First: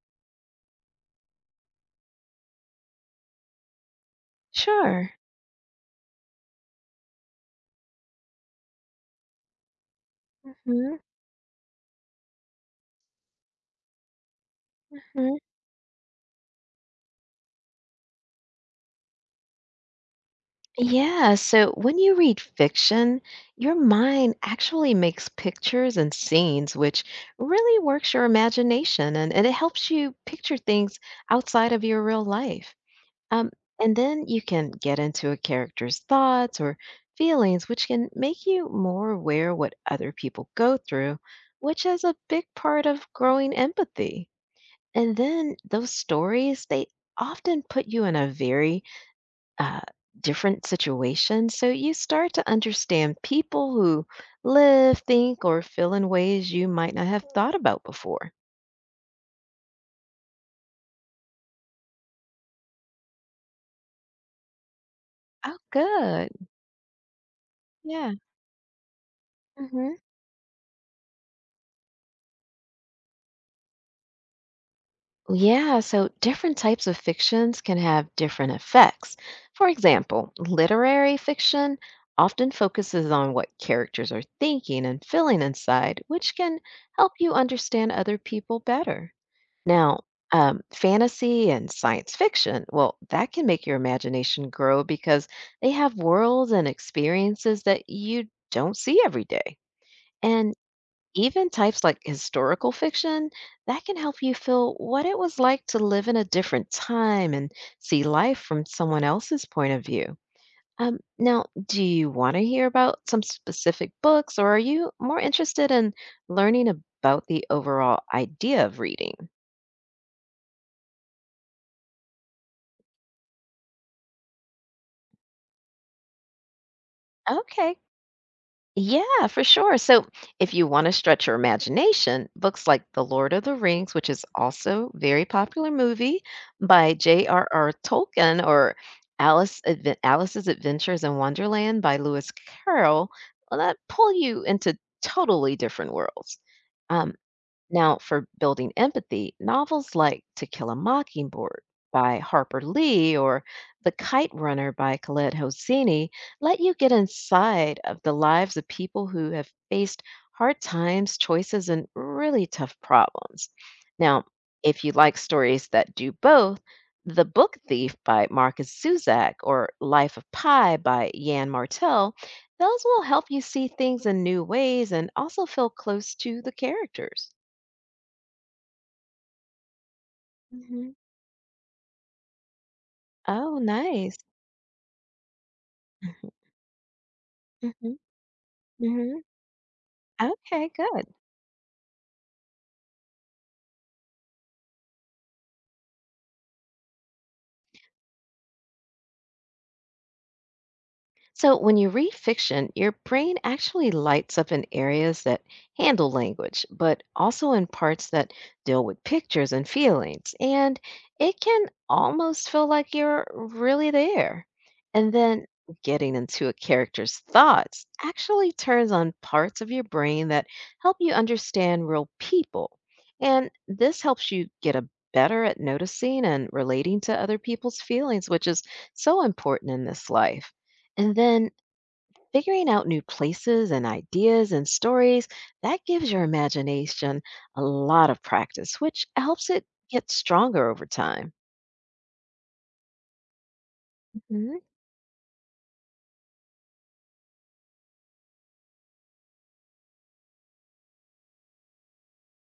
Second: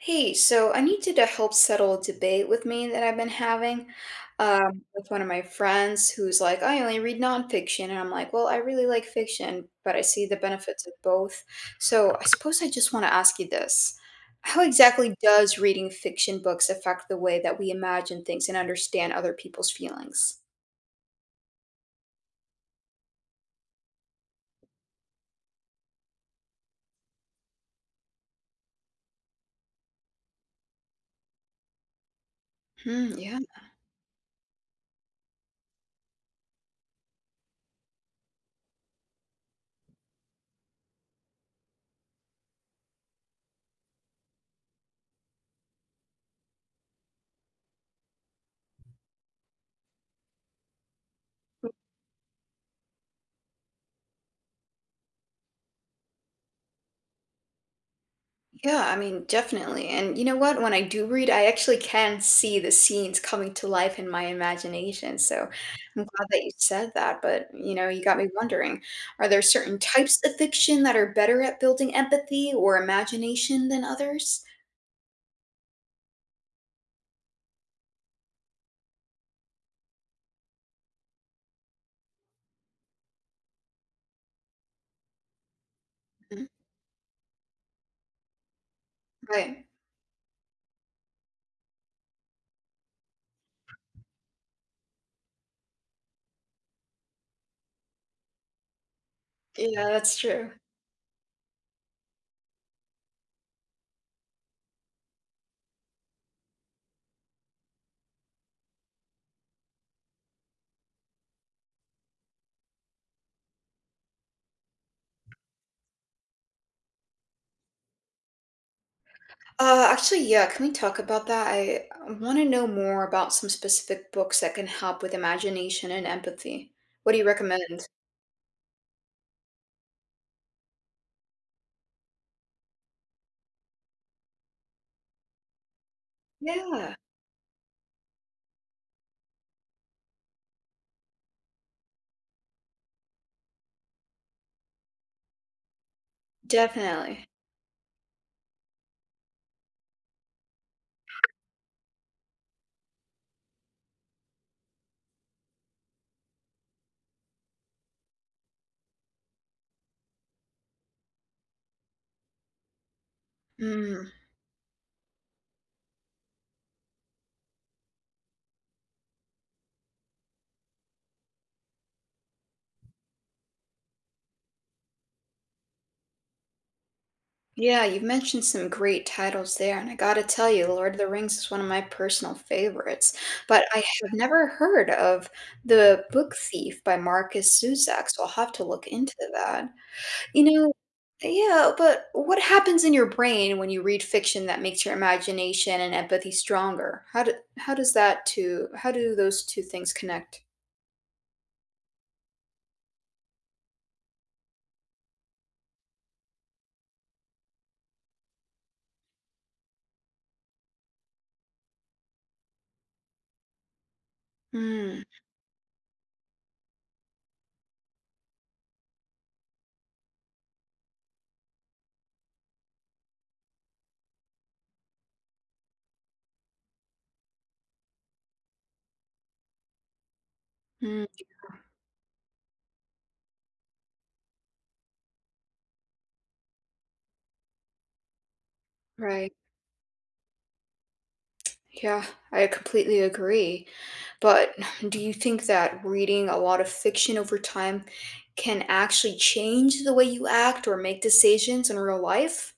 Hey, so I need you to help settle a debate with me that I've been having with Sure. one of my friends who's like, I only read nonfiction. And I'm like, well, I really like fiction, but I see the benefits of Mhm, both. So I suppose I just want to ask you this. How exactly mhm. does reading fiction books affect the way that we imagine things and understand other people's feelings? Yeah, so when you read fiction, your mind actually makes pictures and scenes, which really works your imagination and it helps you picture things outside of your real life. Hmm, yeah. Um, and then you can get into a character's thoughts or feelings, which can make you more aware of what other people go through, which is a big part of growing empathy. And then those stories, they often put you in a very uh, different situations. So you start to understand people who live, think, or feel in ways you might not have thought about before. Yeah, I mean, definitely. And you know what? When I do read, I actually can see the scenes coming to life in my imagination. So Oh, I'm glad good. that you said that. But, you know, you Yeah. got me wondering, are there certain hmm types of fiction that are better at building empathy or imagination than others? Yeah. So different types of fictions can have different effects. For example, literary fiction often focuses on what characters are thinking and feeling inside, which Mhm. can help you understand other people better. Right. Now, fantasy and science fiction, well, that can make your imagination grow because they have worlds and experiences that you don't see every day. Yeah, that's true. And even types like historical fiction, that can help you feel what it was like to live in a different time and see life from someone else's point of view. Now, do you want to hear about some specific books or are you more interested in learning about the overall idea of reading? Actually, yeah, can we talk about that? I want to know more about some specific books that can help with imagination and empathy. What do you Okay, recommend? yeah, for sure. So, if you want to stretch your imagination, books like The Lord of the Rings, which is also very popular movie by Yeah, J.R.R. Tolkien, or Alice's Adventures in Wonderland by Lewis Carroll, well, that pull you into totally different worlds. Um, definitely. now, for building empathy, novels like To Kill a Mockingbird by Harper Lee or The Kite Runner by Khaled Hosseini let you get inside of the lives of people who have faced hard times, choices, and really tough problems. Mm. Now, if you like stories that do both, The Book Thief by Marcus Suzak or Life of Pi by Jan Martel, those will help you see things in new ways and also feel close to the characters. Yeah, you've mentioned some great titles there, and I gotta tell you, The Mhm. Lord of the Rings is one of my personal favorites. Oh, But I have nice. never heard of The Book Thief by Marcus Mhm, Zusak, so I'll have to look into mhm. that. You Okay, know, good. yeah, but what happens in your brain when you read fiction that makes your imagination and empathy stronger? How does that two how do those two things connect? So, when you read fiction, your brain actually lights up in areas that handle language, but also in parts that deal with pictures and feelings. And it can almost feel like you're really there. Mm, And then getting into a character's thoughts actually turns on parts of your brain that help you understand real people. And this helps you get a better at noticing and relating to other people's feelings, which is so important in this life. mm, And then figuring out new places and ideas and stories, that gives your imagination a lot of practice, which right. helps it get stronger over time. Yeah, I completely agree. But hmm do you think that reading a lot of fiction over time can actually change the way you act or make decisions in real life?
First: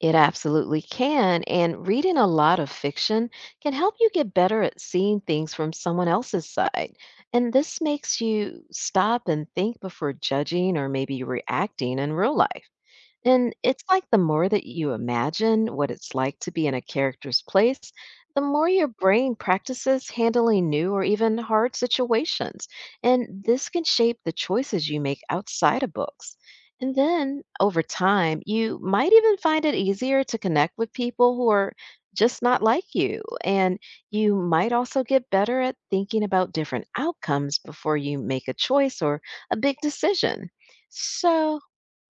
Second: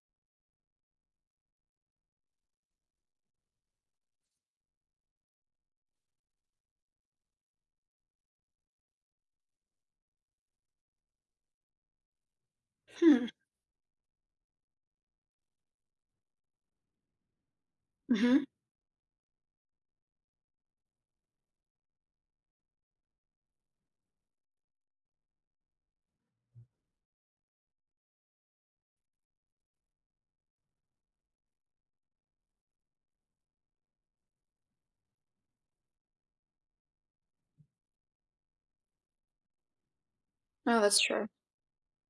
It absolutely can. And reading a lot of fiction can help you get better at seeing things from someone else's side. And this makes you stop and think before judging or maybe reacting in real life. Hmm. And it's like the more that you imagine what it's like to be in a character's place, the Mm-hmm. more your brain practices handling new or even hard situations. And this can shape the choices you make outside of books. And then over time, you might even find it easier to connect with people who are just not like you. And you might also get better at thinking about different outcomes before you make a choice or a big decision. Oh, that's true. So,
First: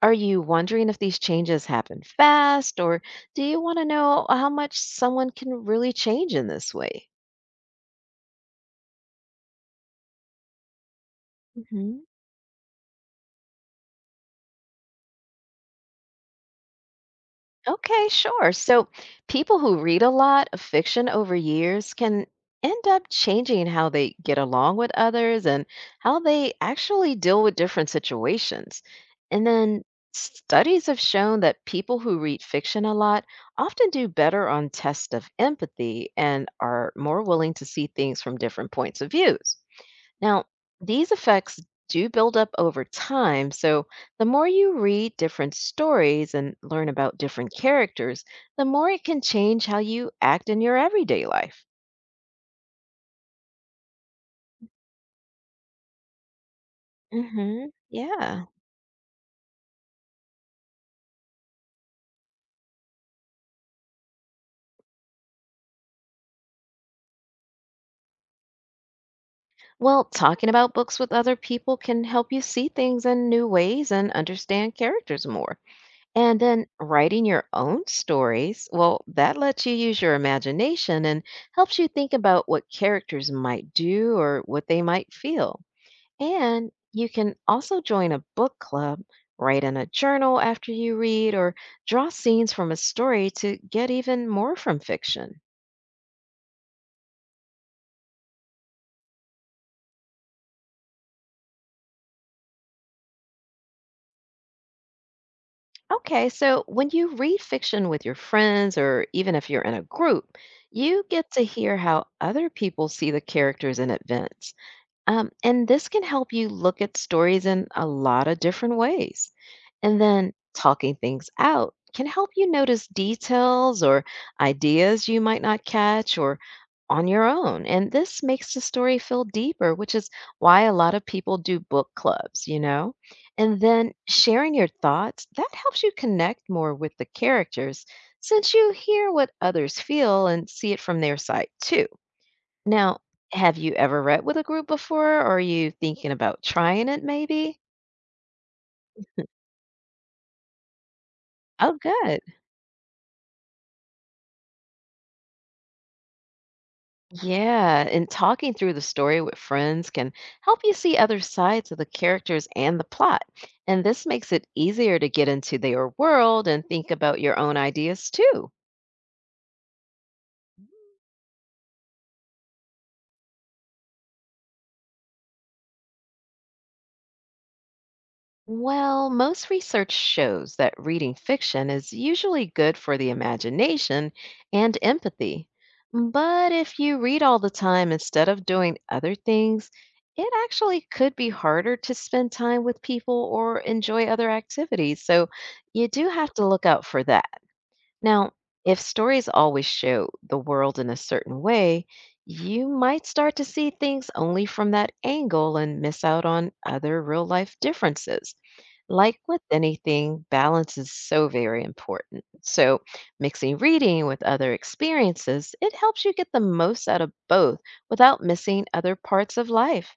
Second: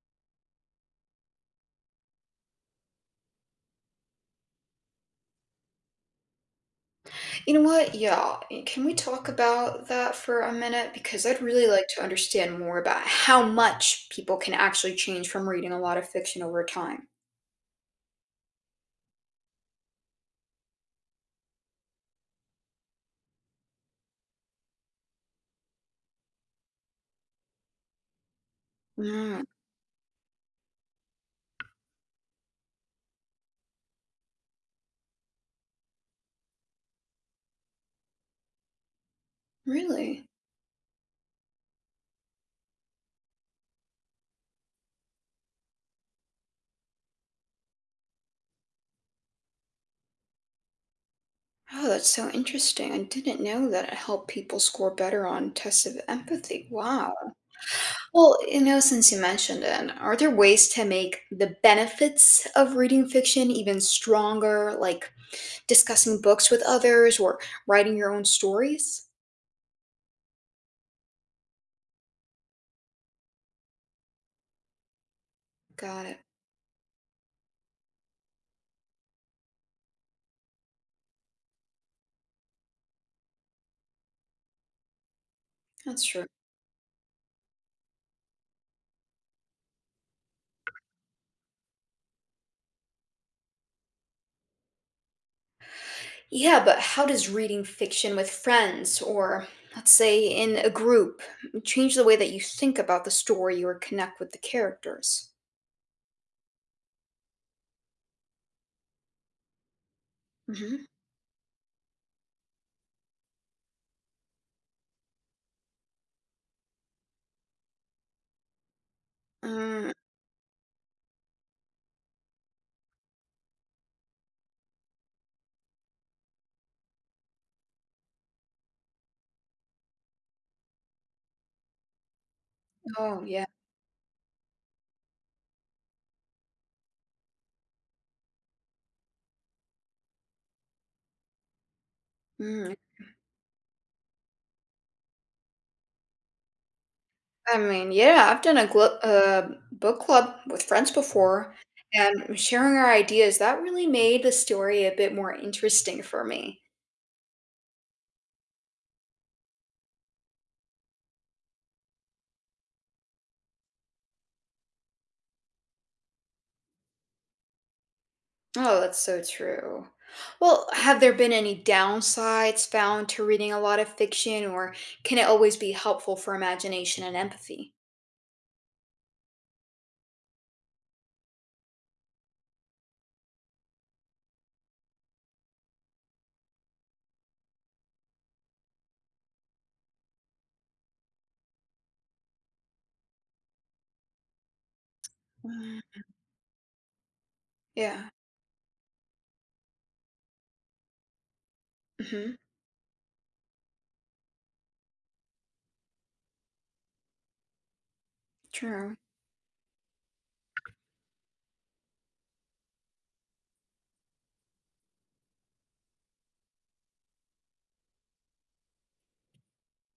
are you wondering if these changes happen fast, or do you want to know how much someone can really change in this way? You know what? Yeah. Can we talk about that for a minute? Because I'd really like hmm to understand more about how much people can actually change from reading a lot of fiction over time. Okay, sure. So, people who read a lot of fiction over years can end up changing how they get along with others and how they actually deal with different situations. Mm. And then, studies have shown that people who read fiction a lot often do better on tests of empathy and are more willing to see things from different points of views. Really? Now, these effects do build up over time, so the more you read different stories and learn about different characters, the more it can change how you act in your everyday life. Oh, that's so interesting. I didn't know that it helped people score better on tests of empathy. Wow. Well, Yeah. you know, since you mentioned it, are there ways to make the benefits of reading fiction even stronger, like discussing books with others or writing your own stories? Well, talking about books with other people can help you see things in new ways and understand characters more. Got it. And then writing your own stories, well, that lets you use your imagination and helps you think about what characters might do or what they might feel. That's true. And you can also join a book club, write in a journal after you read, or draw scenes from a story to get even more from fiction. Yeah, but how does reading fiction with friends or, let's say, in a group change the way that you think about the story or connect with the characters? Okay, so when you read fiction with your friends, or even if you're in a group, Mm-hmm. you get to hear how other people see the characters and events. And this can help you look at stories in a lot of different ways. Mm, And then talking things out can help you notice details or ideas you might not catch or on your own. And this makes the story feel deeper, which is why a lot of people do book clubs, oh, yeah. And then sharing your thoughts, that helps you connect more with the characters since you hear what others feel and see it from their side too. Mm. Now, have you ever read with a group before, or are you thinking about trying it maybe? I mean, yeah, I've done a book club with friends before, Oh, good. and sharing our ideas, that really made the story a bit more interesting for me. Yeah, and talking through the story with friends can help you see other sides of the characters and the plot. And this makes it easier to get into their world and think about your own ideas too. Oh, that's so true. Well, have there been any downsides found to reading a lot of fiction, or can it always be helpful for imagination and empathy? Well, most research shows that reading fiction is usually good for the imagination and empathy. But if you read all the time instead of doing other things, it actually could be harder to spend time with people or enjoy other activities. So Mm, you do have to look out for that. yeah, Now, if stories always show the world in a certain way, hmm, you might start to see things only from that angle and miss out on other real life differences. true. Like with anything, balance is so very important. So, mixing reading with other experiences, it helps you get the most out of both without missing other parts of life.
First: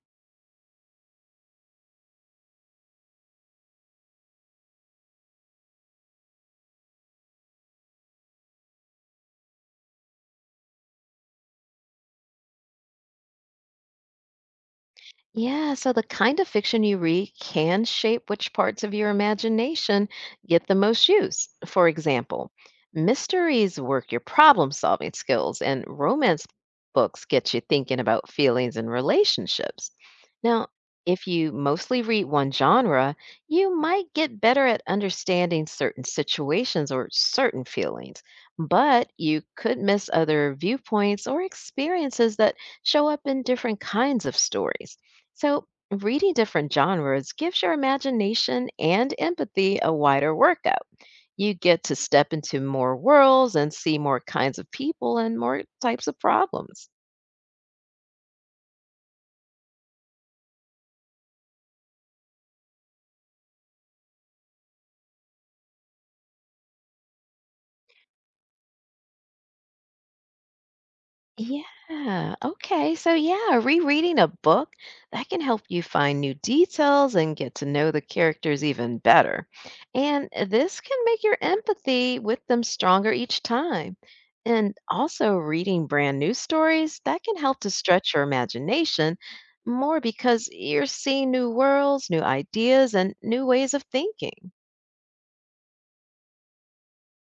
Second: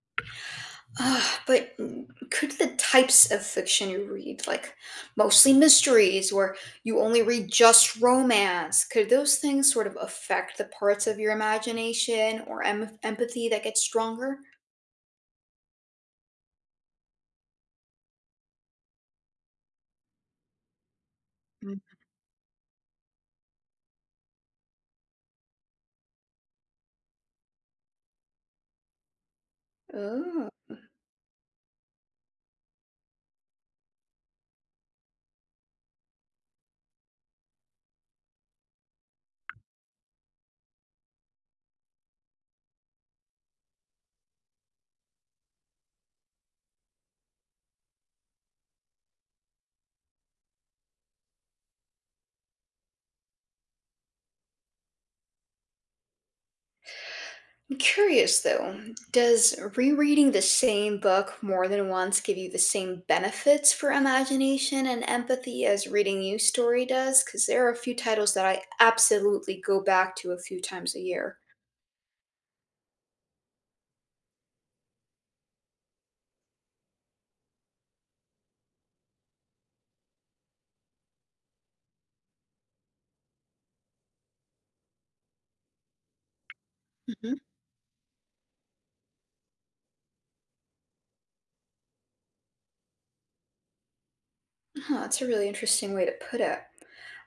Ah, but mm, could the types of fiction you read, like mostly mysteries or you only read just romance, could those things sort of affect the parts of your imagination or empathy that gets stronger? Yeah, so the kind of fiction you read can shape which parts of your imagination get the most use. Mm. For example, mysteries work your problem solving skills, and romance books get you thinking about feelings and relationships. Oh, Now, if you mostly read one genre, you might get better at understanding certain situations or certain feelings, but you could miss other viewpoints or experiences that show up in different kinds of stories. So, reading different genres gives your imagination and empathy a wider workout. You get to step into more worlds and see more kinds of people and more types of problems. I'm curious though. Does rereading the same book more than once give you the same benefits for imagination and empathy as reading new story does? Because there are a few titles that I absolutely go back to a few times a year. Yeah. Okay. So, yeah, rereading a book that can help you find new details and get to know the characters even better. And this can make your empathy with them stronger each time. And also, reading brand new stories that can help to stretch your imagination more because you're seeing new worlds, new ideas, and new ways of thinking. Huh, that's a really interesting way to put it.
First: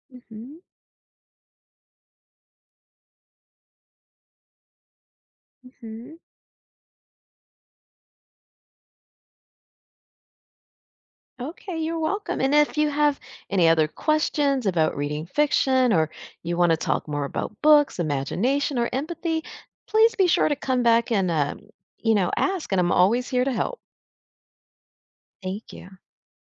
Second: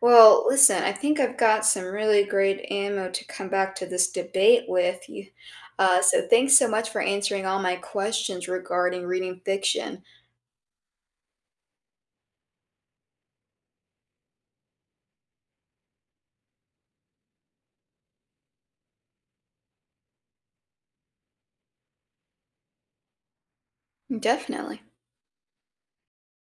Well, hmm listen, I think I've got some really great ammo to come back to this debate with you. Hmm So thanks so much for answering all my questions regarding reading fiction. Okay, you're welcome. And if you have any other questions about reading fiction or you want to talk more about books, imagination, or empathy, please be sure to come back and, ask. And I'm always here to help. Definitely. Thank you.